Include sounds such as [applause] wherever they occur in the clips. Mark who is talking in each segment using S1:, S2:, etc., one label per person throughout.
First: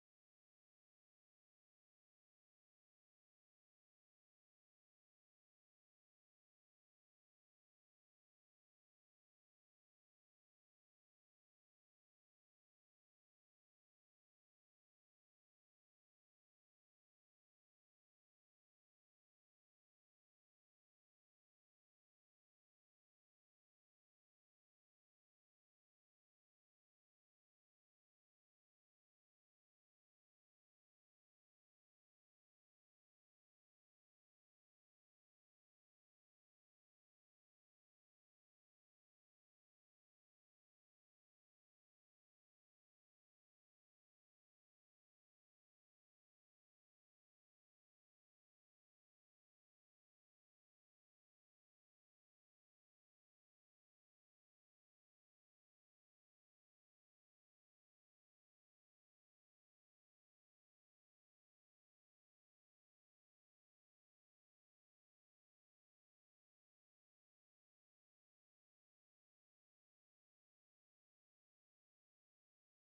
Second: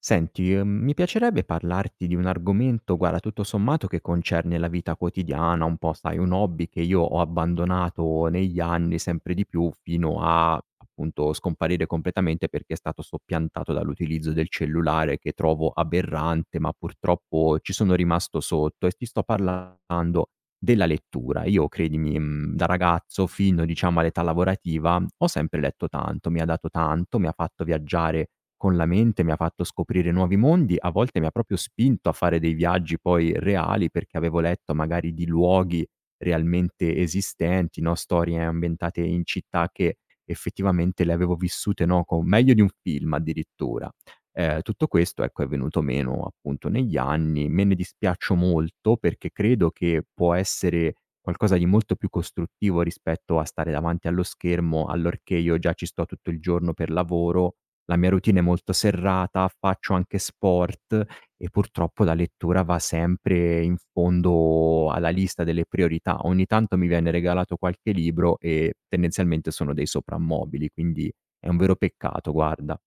S1: Senti, mi piacerebbe parlarti di un argomento, guarda, tutto sommato che concerne la vita quotidiana, un po', sai, un hobby che io ho abbandonato negli anni sempre di più fino a, appunto, scomparire completamente perché è stato soppiantato dall'utilizzo del cellulare che trovo aberrante, ma purtroppo ci sono rimasto sotto e ti sto parlando della lettura. Io credimi, da ragazzo fino diciamo all'età lavorativa ho sempre letto tanto, mi ha dato tanto, mi ha fatto viaggiare con la mente, mi ha fatto scoprire nuovi mondi, a volte mi ha proprio spinto a fare dei viaggi poi reali, perché avevo letto magari di luoghi realmente esistenti, no, storie ambientate in città che effettivamente le avevo vissute, no, co meglio di un film addirittura. Tutto questo, ecco, è venuto meno appunto negli anni. Me ne dispiaccio molto perché credo che può essere qualcosa di molto più costruttivo rispetto a stare davanti allo schermo, allorché io già ci sto tutto il giorno per lavoro, la mia routine è molto serrata, faccio anche sport e purtroppo la lettura va sempre in fondo alla lista delle priorità. Ogni tanto mi viene regalato qualche libro e tendenzialmente sono dei soprammobili, quindi è un vero peccato, guarda.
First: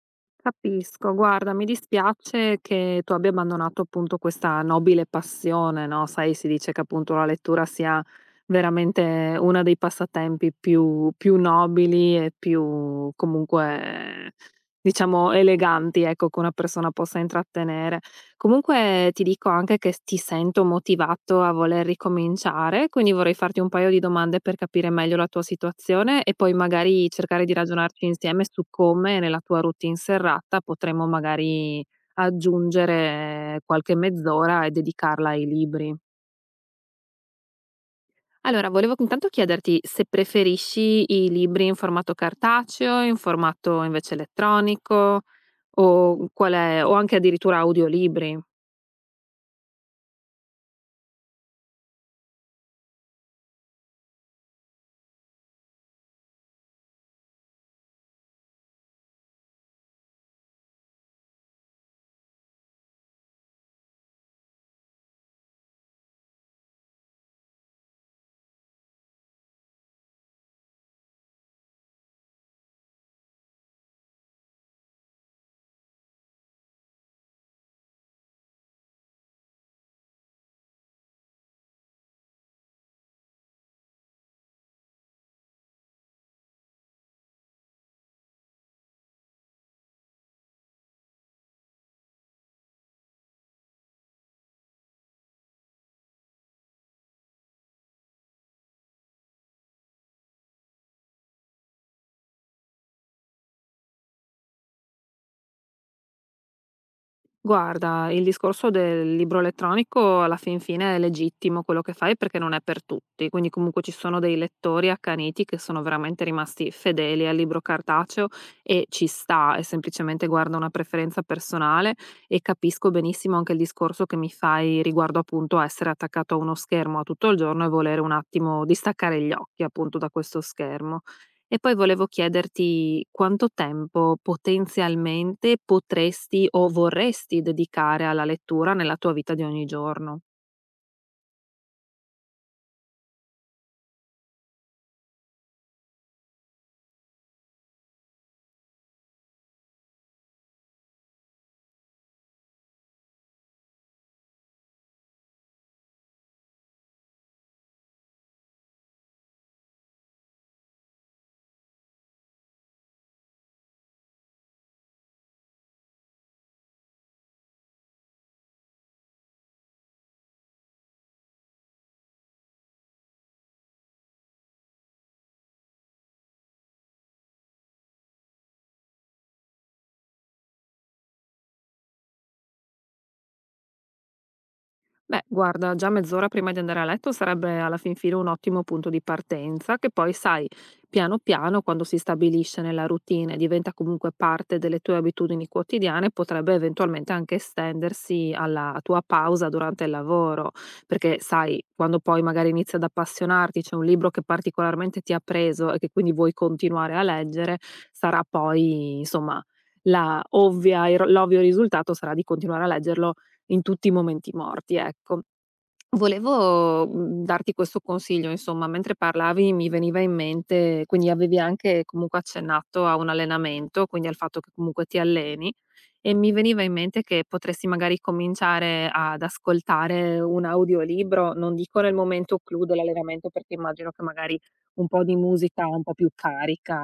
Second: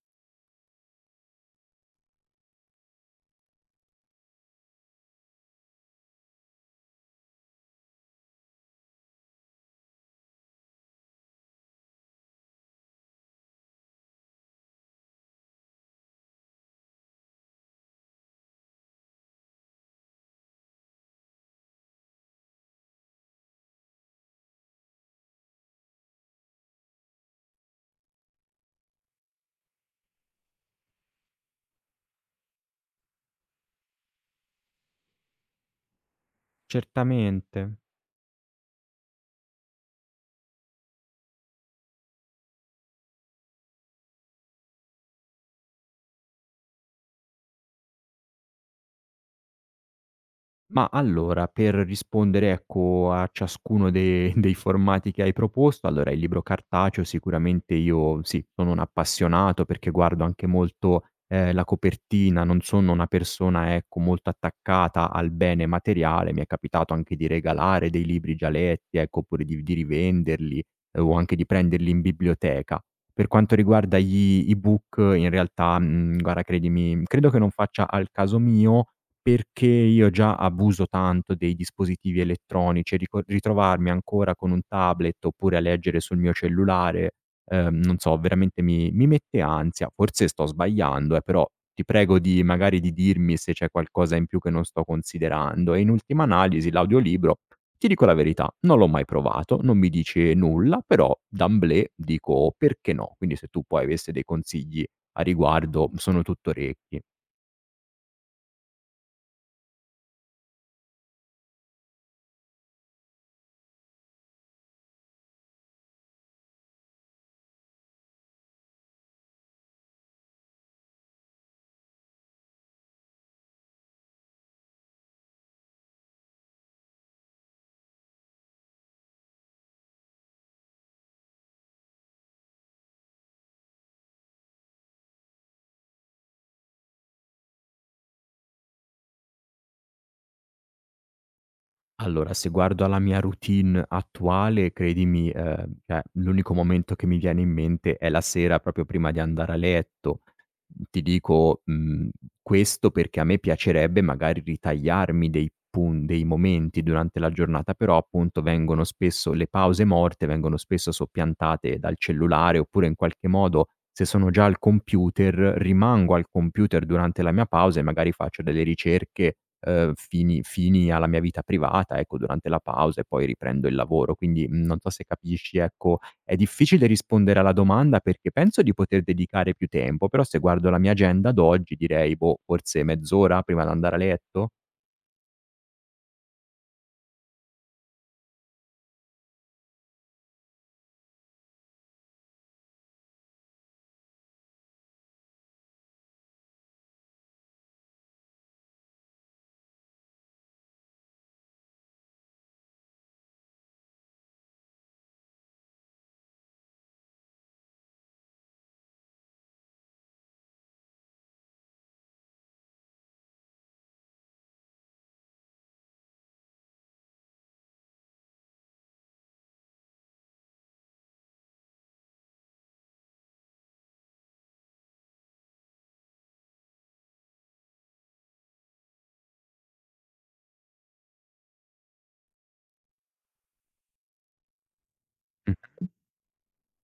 S2: Capisco, guarda, mi dispiace che tu abbia abbandonato appunto questa nobile passione, no? Sai, si dice che appunto la lettura sia veramente uno dei passatempi più nobili e più comunque, diciamo, eleganti, ecco, che una persona possa intrattenere. Comunque ti dico anche che s ti sento motivato a voler ricominciare, quindi vorrei farti un paio di domande per capire meglio la tua situazione e poi magari cercare di ragionarci insieme su come nella tua routine serrata potremmo magari aggiungere qualche mezz'ora e dedicarla ai libri.
S1: Certamente.
S2: Allora, volevo intanto chiederti se preferisci i libri in formato cartaceo, in formato invece elettronico o qual è o anche addirittura audiolibri.
S1: Ma allora, per rispondere, ecco, a ciascuno de [laughs] dei formati che hai proposto, allora il libro cartaceo sicuramente io sì, sono un appassionato perché guardo anche molto, la copertina, non sono una persona, ecco, molto attaccata al bene materiale, mi è capitato anche di regalare dei libri già letti, ecco, oppure di rivenderli o anche di prenderli in biblioteca. Per quanto riguarda gli ebook in realtà, guarda credimi, credo che non faccia al caso mio, perché io già abuso tanto dei dispositivi elettronici e rico ritrovarmi ancora con un tablet oppure a leggere sul mio cellulare, non so, veramente mi mette ansia. Forse sto sbagliando, però ti prego di magari di dirmi se c'è qualcosa in più che non sto considerando. E in ultima analisi l'audiolibro, ti dico la verità, non l'ho mai provato, non mi dice nulla, però d'emblée dico: "Oh, perché no?" Quindi se tu poi avesse dei consigli a riguardo sono tutto orecchi.
S2: Guarda, il discorso del libro elettronico alla fin fine è legittimo quello che fai perché non è per tutti, quindi comunque ci sono dei lettori accaniti che sono veramente rimasti fedeli al libro cartaceo e ci sta, è semplicemente guarda una preferenza personale e capisco benissimo anche il discorso che mi fai riguardo appunto a essere attaccato a uno schermo a tutto il giorno e volere un attimo distaccare gli occhi appunto da questo schermo. E poi volevo chiederti quanto tempo potenzialmente potresti o vorresti dedicare alla lettura nella tua vita di ogni giorno?
S1: Allora, se guardo alla mia routine attuale, credimi, cioè l'unico momento che mi viene in mente è la sera proprio prima di andare a letto, ti dico, questo perché a me piacerebbe magari ritagliarmi dei pun dei momenti durante la giornata, però appunto vengono spesso le pause morte vengono spesso soppiantate dal cellulare, oppure in qualche modo se sono già al computer, rimango al computer durante la mia pausa e magari faccio delle ricerche, fini fini alla mia vita privata, ecco, durante la pausa e poi riprendo il lavoro. Quindi, non so se capisci, ecco, è difficile rispondere alla domanda perché penso di poter dedicare più tempo, però se guardo la mia agenda ad oggi direi, boh, forse mezz'ora prima di andare a letto?
S2: Beh, guarda, già mezz'ora prima di andare a letto sarebbe alla fin fine un ottimo punto di partenza, che poi, sai, piano piano, quando si stabilisce nella routine e diventa comunque parte delle tue abitudini quotidiane, potrebbe eventualmente anche estendersi alla tua pausa durante il lavoro, perché, sai, quando poi magari inizi ad appassionarti, c'è un libro che particolarmente ti ha preso e che quindi vuoi continuare a leggere, sarà poi, insomma, l'ovvio risultato sarà di continuare a leggerlo in tutti i momenti morti, ecco. Volevo, darti questo consiglio, insomma, mentre parlavi mi veniva in mente quindi avevi anche comunque accennato a un allenamento, quindi al fatto che comunque ti alleni, e mi veniva in mente che potresti magari cominciare ad ascoltare un audiolibro, non dico nel momento clou dell'allenamento, perché immagino che magari un po' di musica
S1: Mh-mh.
S2: un po' più carica,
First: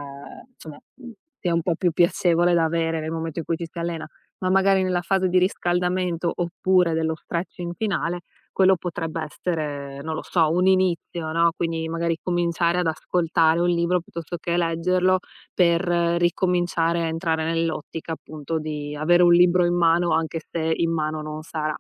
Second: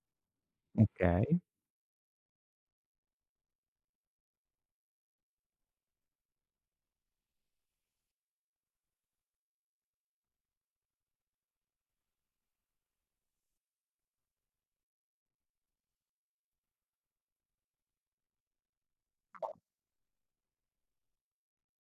S2: insomma,
S1: Okay,
S2: sia un po' più piacevole da avere nel momento in cui ci si allena, ma magari nella fase di riscaldamento oppure dello stretching finale quello potrebbe essere, non lo so, un inizio, no, quindi magari cominciare ad ascoltare un libro piuttosto che leggerlo per ricominciare a entrare nell'ottica appunto di avere un libro in mano anche se in mano non sarà.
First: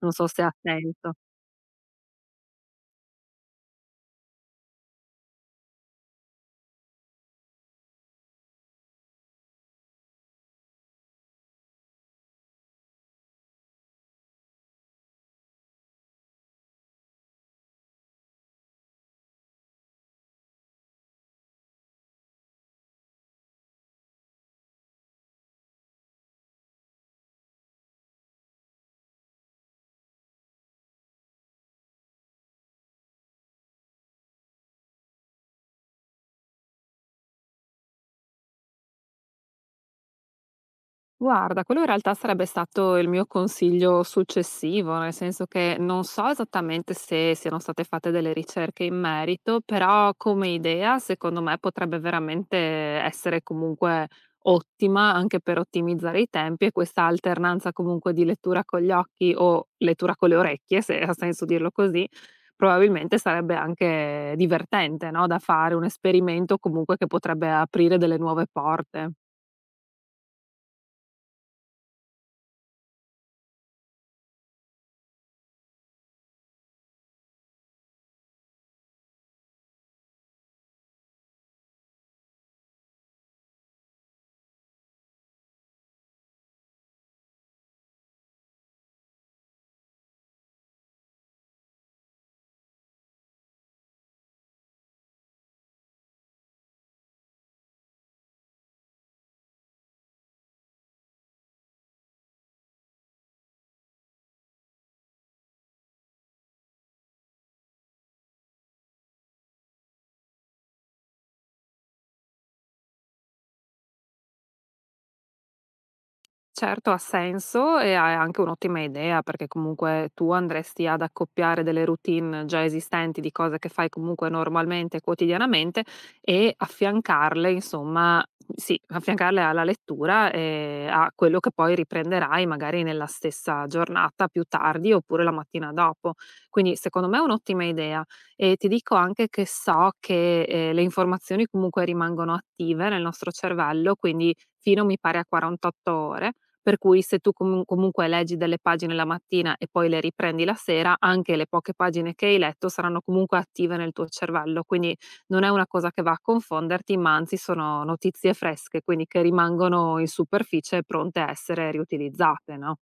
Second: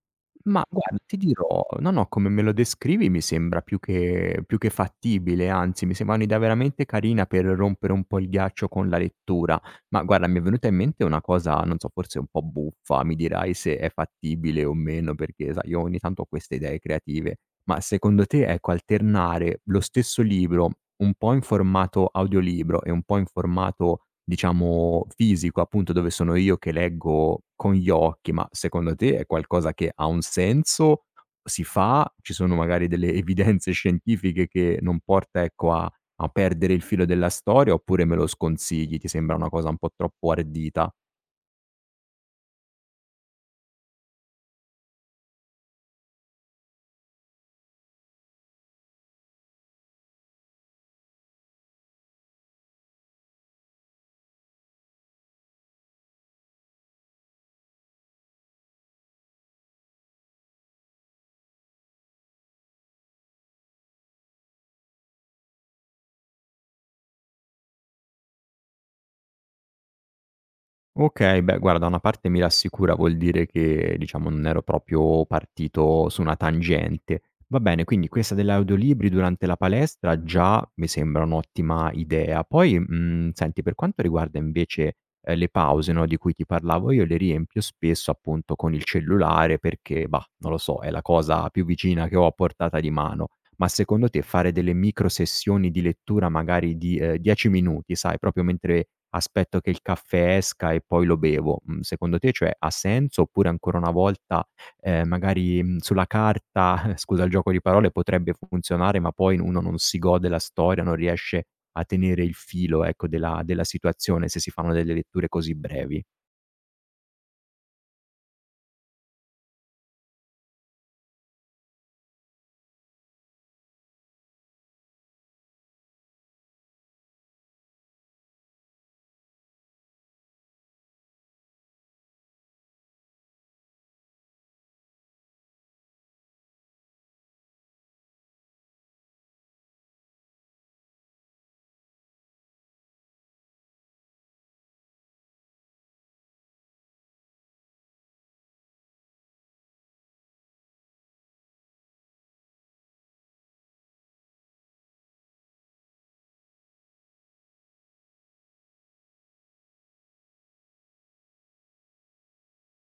S2: Non so se ha
S1: ma guarda
S2: senso.
S1: ti dirò, no, no, come me lo descrivi mi sembra più che fattibile, anzi mi sembra un'idea veramente carina per rompere un po' il ghiaccio con la lettura. Ma guarda mi è venuta in mente una cosa, non so, forse un po' buffa, mi dirai se è fattibile o meno perché sai io ogni tanto ho queste idee creative. Ma secondo te, ecco, alternare lo stesso libro, un po' in formato audiolibro e un po' in formato, diciamo, fisico, appunto dove sono io che leggo con gli occhi, ma secondo te è qualcosa che ha un senso? Si fa? Ci sono magari delle [laughs] evidenze scientifiche che non porta, ecco, a a perdere il filo della storia, oppure me lo sconsigli? Ti sembra una cosa un po' troppo ardita?
S2: Guarda, quello in realtà sarebbe stato il mio consiglio successivo, nel senso che non so esattamente se siano state fatte delle ricerche in merito, però come idea, secondo me potrebbe veramente essere comunque ottima anche per ottimizzare i tempi e questa alternanza comunque di lettura con gli occhi o lettura con le orecchie, se ha senso dirlo così, probabilmente sarebbe anche divertente, no? Da fare un esperimento comunque che potrebbe aprire delle nuove porte.
S1: Okay, beh guarda, una parte mi rassicura, vuol dire che diciamo non ero proprio partito su una tangente. Va bene, quindi questa degli audiolibri durante la palestra già mi sembra un'ottima idea. Poi, senti, per quanto riguarda invece, le pause, no, di cui ti parlavo, io le riempio spesso appunto con il cellulare perché, bah, non lo so, è la cosa più vicina che ho a portata di mano. Ma secondo te fare delle micro sessioni di lettura magari di, 10 minuti, sai, proprio mentre aspetto che il caffè esca e poi lo bevo, secondo te, cioè, ha senso? Oppure ancora una volta, magari, sulla carta, [laughs] scusa il gioco di parole, potrebbe funzionare, ma poi uno non si gode la storia, non riesce a tenere il filo, ecco, della situazione se si fanno delle letture così brevi?
S2: Certo, ha senso e ha- è anche un'ottima idea perché comunque tu andresti ad accoppiare delle routine già esistenti di cose che fai comunque normalmente, quotidianamente e affiancarle, insomma, sì, affiancarle alla lettura e a quello che poi riprenderai magari nella stessa giornata più tardi oppure la mattina dopo. Quindi secondo me è un'ottima idea e ti dico anche che so che le informazioni comunque rimangono attive nel nostro cervello, quindi fino mi pare a 48 ore per cui se tu comunque leggi delle pagine la mattina e poi le riprendi la sera, anche le poche pagine che hai letto saranno comunque attive nel tuo cervello, quindi non è una cosa che va a confonderti, ma anzi sono notizie fresche, quindi che rimangono in superficie pronte a essere riutilizzate, no?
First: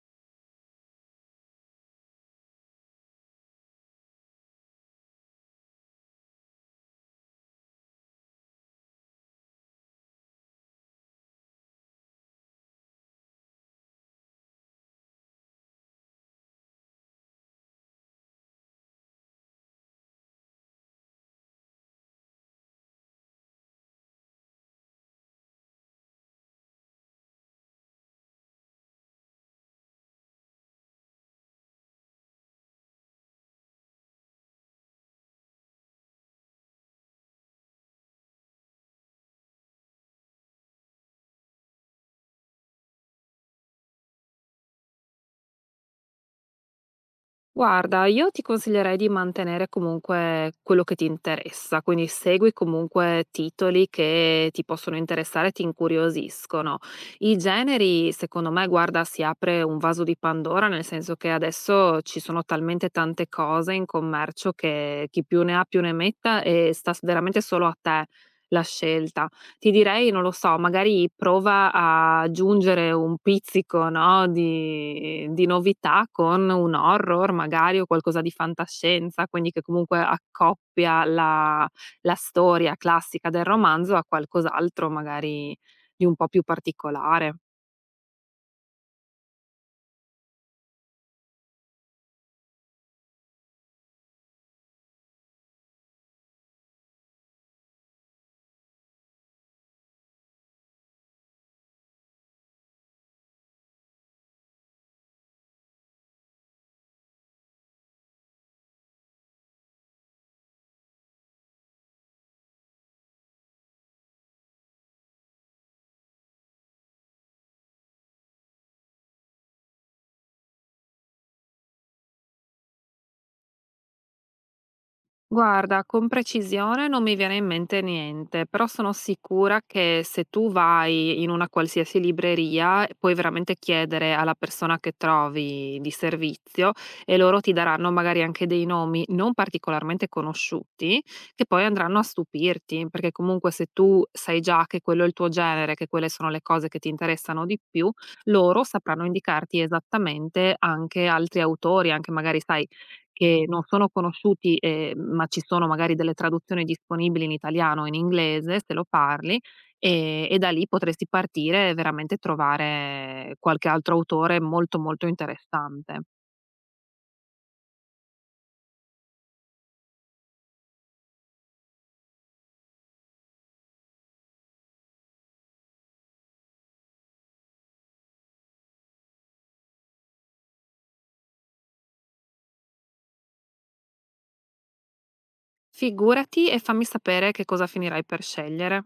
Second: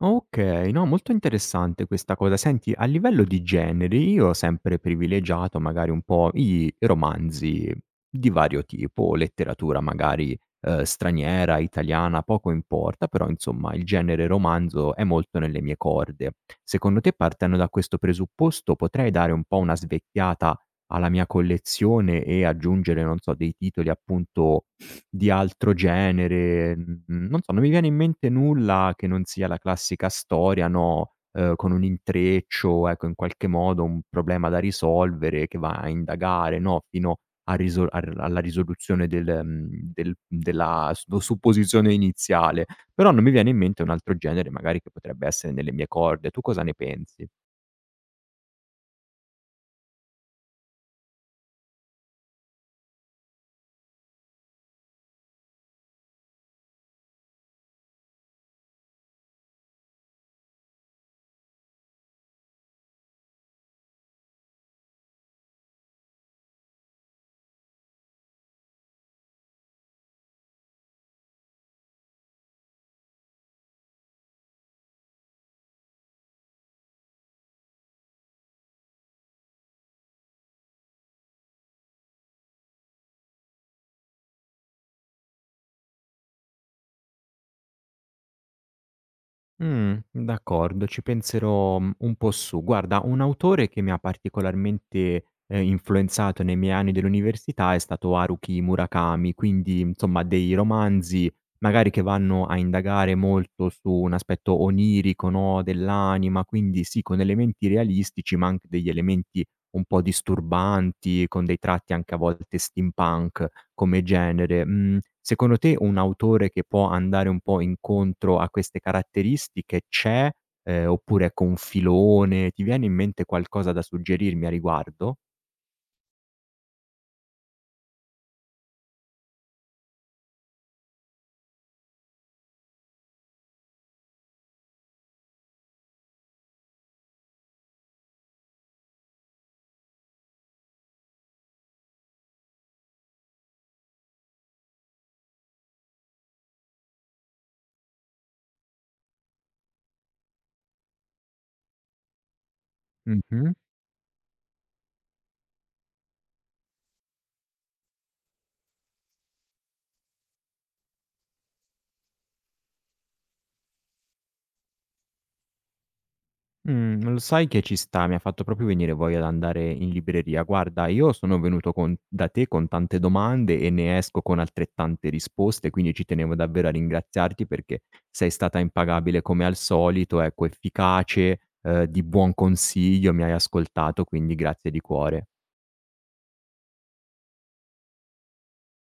S1: Okay, no, molto interessante questa cosa. Senti, a livello di generi io ho sempre privilegiato magari un po' i romanzi di vario tipo, letteratura magari, straniera, italiana, poco importa, però insomma il genere romanzo è molto nelle mie corde. Secondo te, partendo da questo presupposto, potrei dare un po' una svecchiata alla mia collezione e aggiungere, non so, dei titoli appunto di altro genere, non so, non mi viene in mente nulla che non sia la classica storia, no, con un intreccio, ecco, in qualche modo un problema da risolvere che va a indagare, no, fino a risol a r alla risoluzione del del della su supposizione iniziale. Però non mi viene in mente un altro genere magari che potrebbe essere nelle mie corde. Tu cosa ne pensi?
S2: Guarda, io ti consiglierei di mantenere comunque quello che ti interessa, quindi segui comunque titoli che ti possono interessare e ti incuriosiscono. I generi, secondo me, guarda, si apre un vaso di Pandora, nel senso che adesso ci sono talmente tante cose in commercio che chi più ne ha più ne metta e sta s- veramente solo a te la scelta. Ti direi, non lo so, magari prova a aggiungere un pizzico, no, di novità con un horror magari o qualcosa di fantascienza, quindi che comunque accoppia la storia classica del romanzo a qualcos'altro magari di un po' più particolare.
S1: D'accordo, ci penserò, un po' su. Guarda, un autore che mi ha particolarmente, influenzato nei miei anni dell'università è stato Haruki Murakami, quindi insomma dei romanzi magari che vanno a indagare molto su un aspetto onirico, no, dell'anima, quindi sì, con elementi realistici ma anche degli elementi un po' disturbanti, con dei tratti anche a volte steampunk come genere. Mhmm, secondo te un autore che può andare un po' incontro a queste caratteristiche c'è, oppure ecco un filone, ti viene in mente qualcosa da suggerirmi a riguardo?
S2: Guarda, con precisione non mi viene in mente niente, però sono sicura che se tu vai in una qualsiasi libreria puoi veramente chiedere alla persona che trovi di servizio e loro ti daranno magari anche dei nomi non particolarmente conosciuti che poi andranno a stupirti, perché comunque se tu sai già che quello è il tuo genere, che quelle sono le cose che ti interessano di più, loro sapranno indicarti esattamente anche altri autori, anche magari, sai, che
S1: Mh-mh.
S2: non sono conosciuti, ma ci sono magari delle traduzioni disponibili in italiano o in inglese, se lo parli, e da lì potresti partire e veramente trovare qualche altro autore molto, molto interessante.
S1: Mhmm, lo sai che ci sta, mi ha fatto proprio venire voglia di andare in libreria. Guarda, io sono venuto con da te con tante domande e ne esco con altrettante risposte, quindi ci tenevo davvero a ringraziarti perché sei stata impagabile come al solito, ecco, efficace, di buon consiglio, mi hai ascoltato, quindi grazie di cuore.
S2: Figurati e fammi sapere che cosa finirai per scegliere.